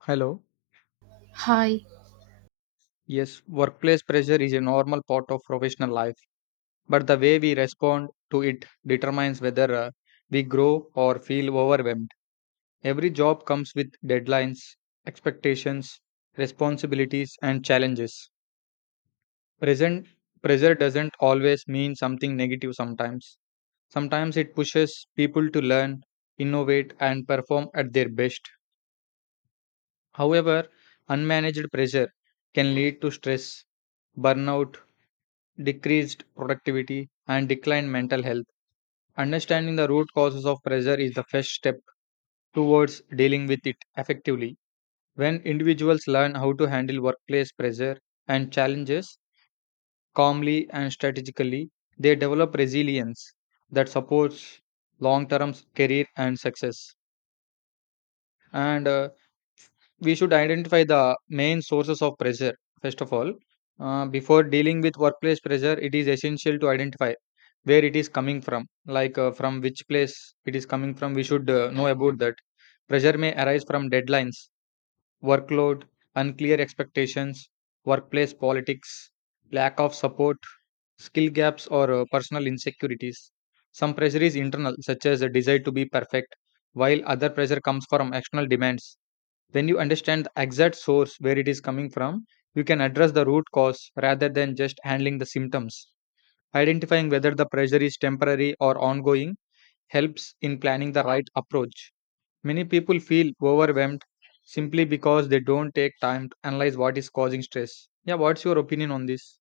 Hello. Hi. Yes, workplace pressure is a normal part of professional life, but the way we respond to it determines whether we grow or feel overwhelmed. Every job comes with deadlines, expectations, responsibilities, and challenges. Present pressure doesn't always mean something negative sometimes. Sometimes it pushes people to learn, innovate, and perform at their best. However, unmanaged pressure can lead to stress, burnout, decreased productivity, and declined mental health. Understanding the root causes of pressure is the first step towards dealing with it effectively. When individuals learn how to handle workplace pressure and challenges calmly and strategically, they develop resilience that supports long term career and success. And We should identify the main sources of pressure first of all. Before dealing with workplace pressure, it is essential to identify where it is coming from, like from which place it is coming from. We should know about that. Pressure may arise from deadlines, workload, unclear expectations, workplace politics, lack of support, skill gaps, or personal insecurities. Some pressure is internal, such as a desire to be perfect, while other pressure comes from external demands. When you understand the exact source where it is coming from, you can address the root cause rather than just handling the symptoms. Identifying whether the pressure is temporary or ongoing helps in planning the right approach. Many people feel overwhelmed simply because they don't take time to analyze what is causing stress. Yeah, what's your opinion on this?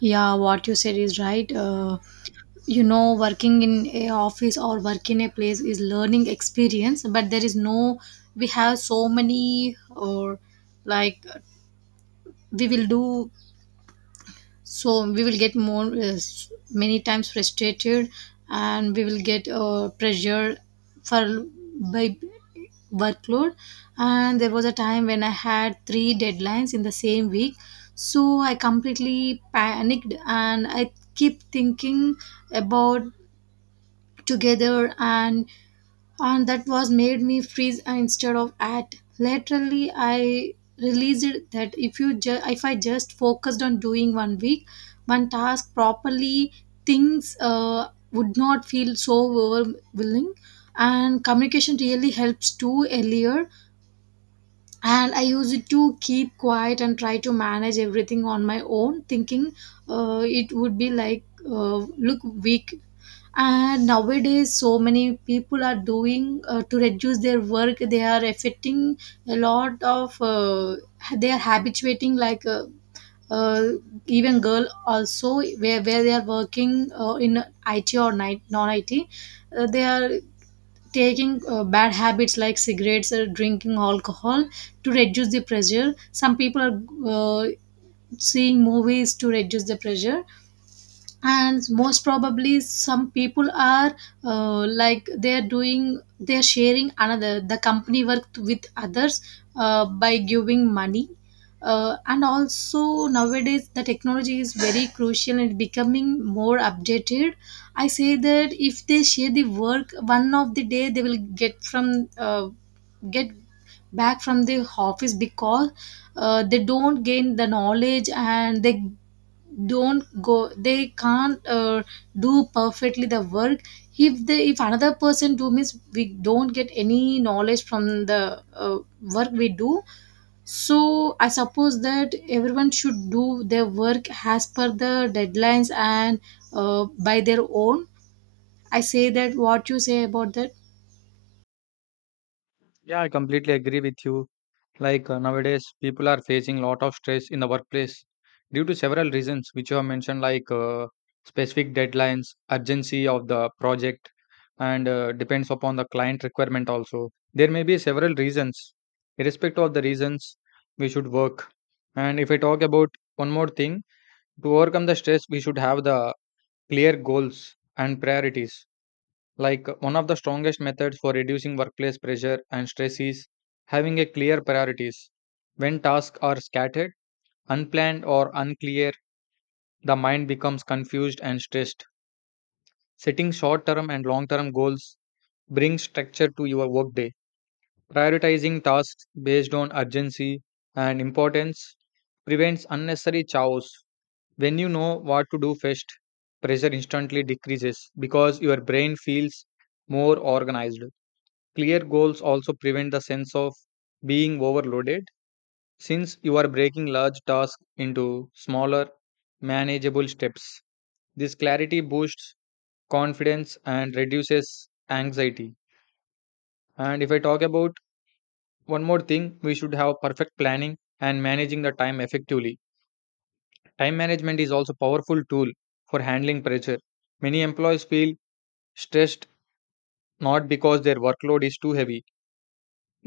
Yeah, what you said is right. Working in a office or work in a place is learning experience, but there is no. We have so many, or like we will do, so we will get more many times frustrated, and we will get pressure for by workload. And there was a time when I had three deadlines in the same week, so I completely panicked and I keep thinking about together, and that was made me freeze instead of act laterally. I realized that if you ju- if I just focused on doing one week one task properly, things would not feel so overwhelming. And communication really helps too. Earlier, and I use it to keep quiet and try to manage everything on my own, thinking it would be like look weak. And nowadays so many people are doing to reduce their work, they are affecting a lot of they are habituating uh, even girl also, where they are working in IT or night, non-IT, they are taking bad habits like cigarettes or drinking alcohol to reduce the pressure. Some people are seeing movies to reduce the pressure. And most probably some people are like they're doing, they're sharing another the company work with others by giving money. And also nowadays the technology is very crucial and becoming more updated. I say that if they share the work one of the day, they will get from get back from the office because they don't gain the knowledge, and they don't go, they can't do perfectly the work. If they, if another person do means, we don't get any knowledge from the work we do. So I suppose that everyone should do their work as per the deadlines and by their own. I say that what you say about that. Yeah, I completely agree with you. Like nowadays, people are facing lot of stress in the workplace due to several reasons, which you have mentioned, like specific deadlines, urgency of the project, and depends upon the client requirement also. There may be several reasons. Irrespective of the reasons, we should work. And if I talk about one more thing, to overcome the stress, we should have the clear goals and priorities. Like, one of the strongest methods for reducing workplace pressure and stress is having a clear priorities. When tasks are scattered, unplanned or unclear, the mind becomes confused and stressed. Setting short-term and long-term goals brings structure to your workday. Prioritizing tasks based on urgency and importance prevents unnecessary chaos. When you know what to do first, pressure instantly decreases because your brain feels more organized. Clear goals also prevent the sense of being overloaded since you are breaking large tasks into smaller, manageable steps. This clarity boosts confidence and reduces anxiety. And if I talk about one more thing, we should have perfect planning and managing the time effectively. Time management is also powerful tool for handling pressure. Many employees feel stressed not because their workload is too heavy,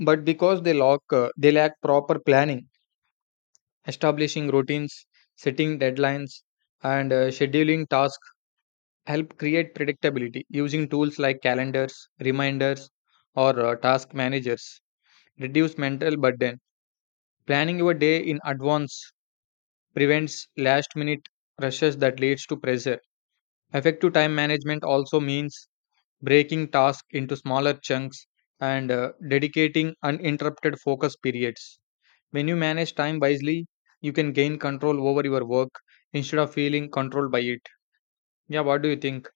but because they lack proper planning. Establishing routines, setting deadlines, and scheduling tasks help create predictability. Using tools like calendars, reminders, or task managers reduce mental burden. Planning your day in advance prevents last minute rushes that leads to pressure. Effective time management also means breaking tasks into smaller chunks and dedicating uninterrupted focus periods. When you manage time wisely, you can gain control over your work instead of feeling controlled by it. Yeah, what do you think?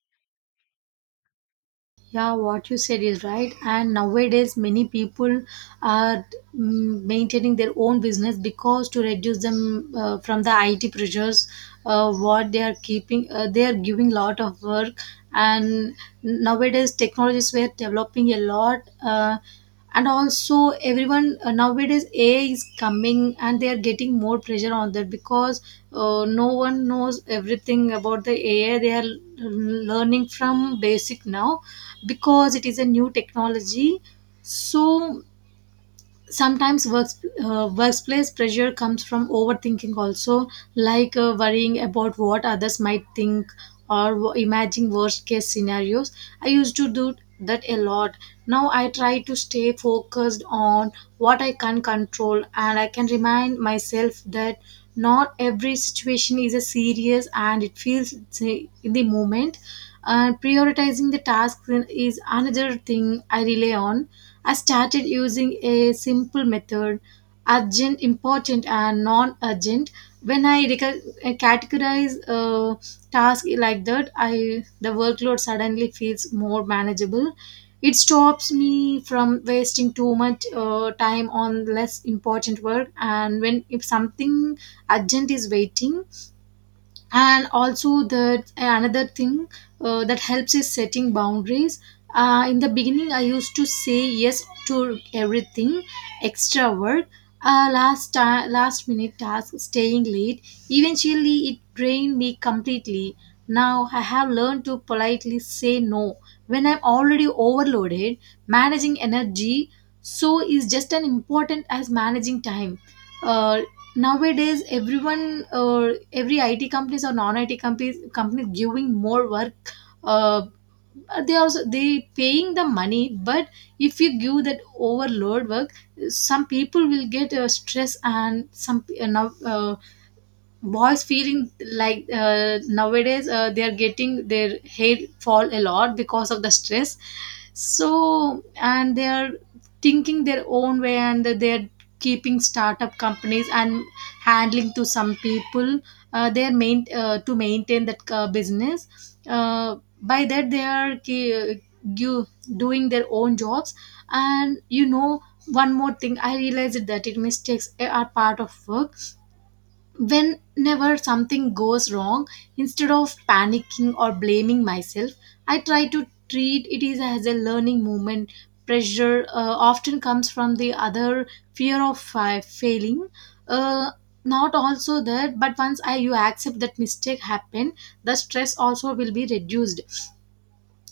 Yeah, what you said is right. And nowadays, many people are maintaining their own business because to reduce them from the IT pressures, what they are keeping, they are giving lot of work. And nowadays, technologies were developing a lot. And also everyone, nowadays AI is coming and they are getting more pressure on that because no one knows everything about the AI. They are learning from basic now because it is a new technology. So sometimes workplace pressure comes from overthinking also, like worrying about what others might think, or imagining worst case scenarios. I used to do that a lot. Now I try to stay focused on what I can control, and I can remind myself that not every situation is a serious and it feels say, in the moment. And prioritizing the tasks is another thing I rely on. I started using a simple method: urgent, important, and non urgent. I categorize a task like that, I the workload suddenly feels more manageable. It stops me from wasting too much time on less important work. And when if something urgent is waiting, and also the another thing that helps is setting boundaries. In the beginning I used to say yes to everything, extra work, last minute tasks, staying late. Eventually it drained me completely. Now I have learned to politely say no when I'm already overloaded. Managing energy so is just as important as managing time. Uh, Nowadays everyone, every IT companies or non IT companies giving more work. uh, they also they paying the money, but if you give that overload work, some people will get stress, and some now boys feeling like nowadays they are getting their hair fall a lot because of the stress. So and they are thinking their own way, and they are keeping startup companies and handling to some people. They are main to maintain that business, by that they are you doing their own jobs. And you know, one more thing I realized that it mistakes are part of work. Whenever something goes wrong, instead of panicking or blaming myself, I try to treat it is as a learning moment. Pressure often comes from the other fear of failing. uh, Not also that, but once I you accept that mistake happened, the stress also will be reduced.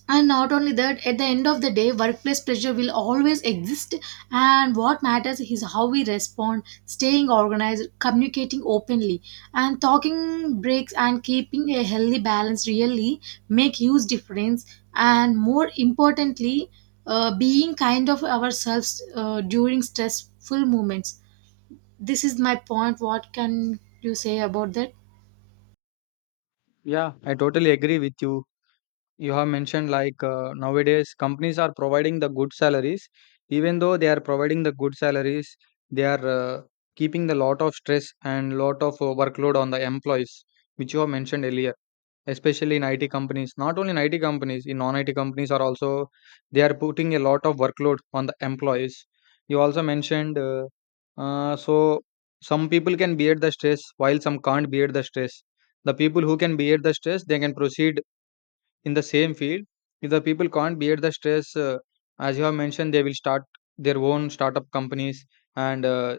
And not only that, at the end of the day, workplace pressure will always exist. And what matters is how we respond: staying organized, communicating openly, and talking breaks and keeping a healthy balance really make huge difference. And more importantly, being kind of ourselves during stressful moments. This is my point. What can you say about that? Yeah, I totally agree with you. You have mentioned, like nowadays companies are providing the good salaries. Even though they are providing the good salaries, they are keeping the lot of stress and lot of workload on the employees, which you have mentioned earlier, especially in IT companies. Not only in IT companies, in non-IT companies are also they are putting a lot of workload on the employees. You also mentioned so some people can bear the stress while some can't bear the stress. The people who can bear the stress they can proceed in the same field. If the people can't bear the stress, as you have mentioned, they will start their own startup companies and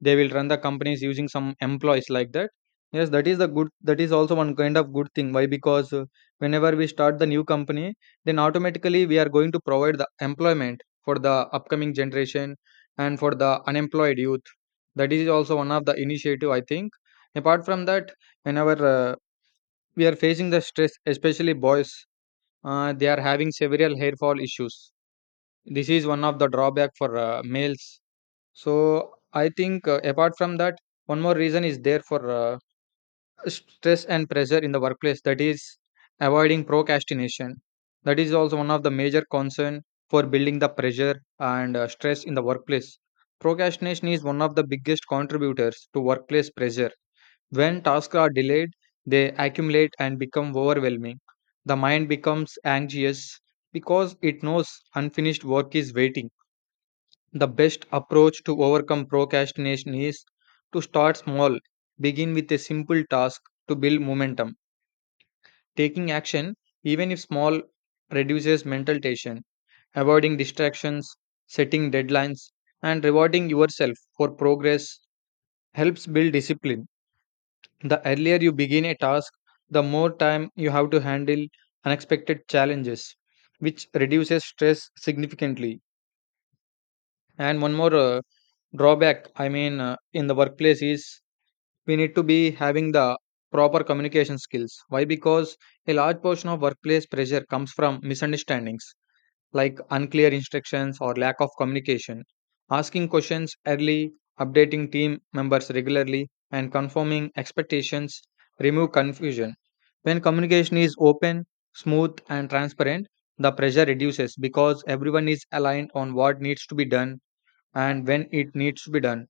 they will run the companies using some employees like that. Yes, that is the good that is also one kind of good thing. Why? Because whenever we start the new company, then automatically we are going to provide the employment for the upcoming generation and for the unemployed youth. That is also one of the initiative, I think. Apart from that, whenever we are facing the stress, especially boys, they are having several hair fall issues. This is one of the drawback for males. So I think apart from that, one more reason is there for stress and pressure in the workplace. That is avoiding procrastination. That is also one of the major concern for building the pressure and stress in the workplace. Procrastination is one of the biggest contributors to workplace pressure. When tasks are delayed, they accumulate and become overwhelming. The mind becomes anxious because it knows unfinished work is waiting. The best approach to overcome procrastination is to start small. Begin with a simple task to build momentum. Taking action, even if small, reduces mental tension. Avoiding distractions, setting deadlines, and rewarding yourself for progress helps build discipline. The earlier you begin a task, the more time you have to handle unexpected challenges, which reduces stress significantly. And one more drawback, I mean, in the workplace is we need to be having the proper communication skills. Why? Because a large portion of workplace pressure comes from misunderstandings like unclear instructions or lack of communication. Asking questions early, updating team members regularly, and confirming expectations remove confusion. When communication is open, smooth, and transparent, the pressure reduces because everyone is aligned on what needs to be done and when it needs to be done.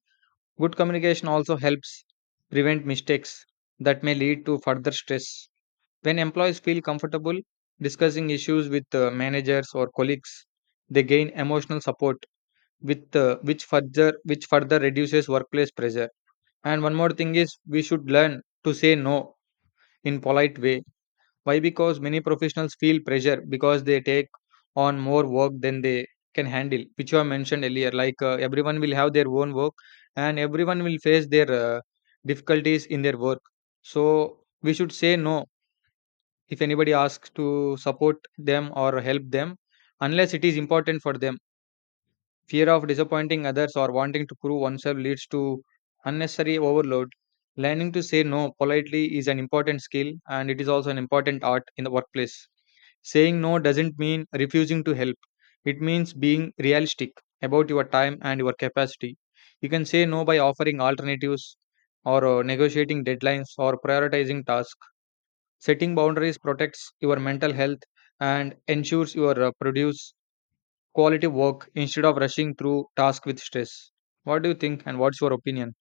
Good communication also helps prevent mistakes that may lead to further stress. When employees feel comfortable discussing issues with managers or colleagues, they gain emotional support with which further reduces workplace pressure. And one more thing is we should learn to say no in polite way. Why? Because many professionals feel pressure because they take on more work than they can handle, which I mentioned earlier. Like everyone will have their own work and everyone will face their difficulties in their work. So we should say no if anybody asks to support them or help them unless it is important for them. Fear of disappointing others or wanting to prove oneself leads to unnecessary overload. Learning to say no politely is an important skill and it is also an important art in the workplace. Saying no doesn't mean refusing to help. It means being realistic about your time and your capacity. You can say no by offering alternatives or negotiating deadlines or prioritizing tasks. Setting boundaries protects your mental health and ensures you produce quality work instead of rushing through tasks with stress. What do you think and what's your opinion?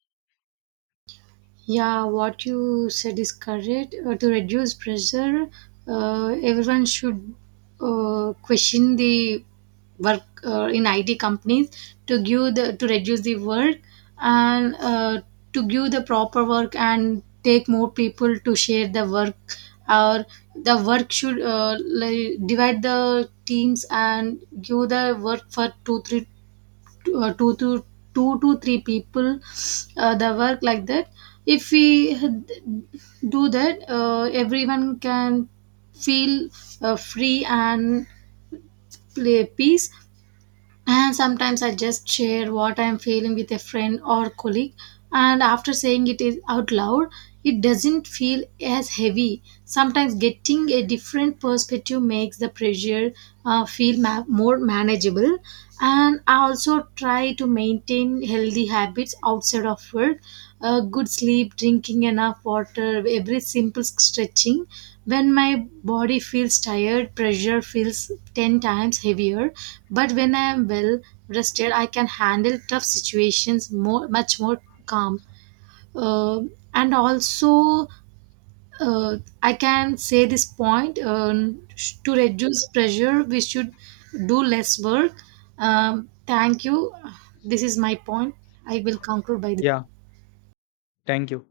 Yeah, what you said is correct. To reduce pressure, everyone should question the work in IT companies to give the to reduce the work, and to give the proper work and take more people to share the work. Or the work should like divide the teams and give the work for two three, uh, two to two to three people the work like that. If we had- Do that, everyone can feel free and play peace. And sometimes I just share what I'm feeling with a friend or colleague, and after saying it is out loud, it doesn't feel as heavy. Sometimes getting a different perspective makes the pressure feel more manageable. And I also try to maintain healthy habits outside of work: good sleep, drinking enough water, every simple stretching. When my body feels tired, pressure feels 10 times heavier. But when I am well rested, I can handle tough situations more, much more calm. Uh, and also, uh, I can say this point, to reduce pressure, we should do less work. Thank you. This is my point. I will conclude by this. Yeah, thank you.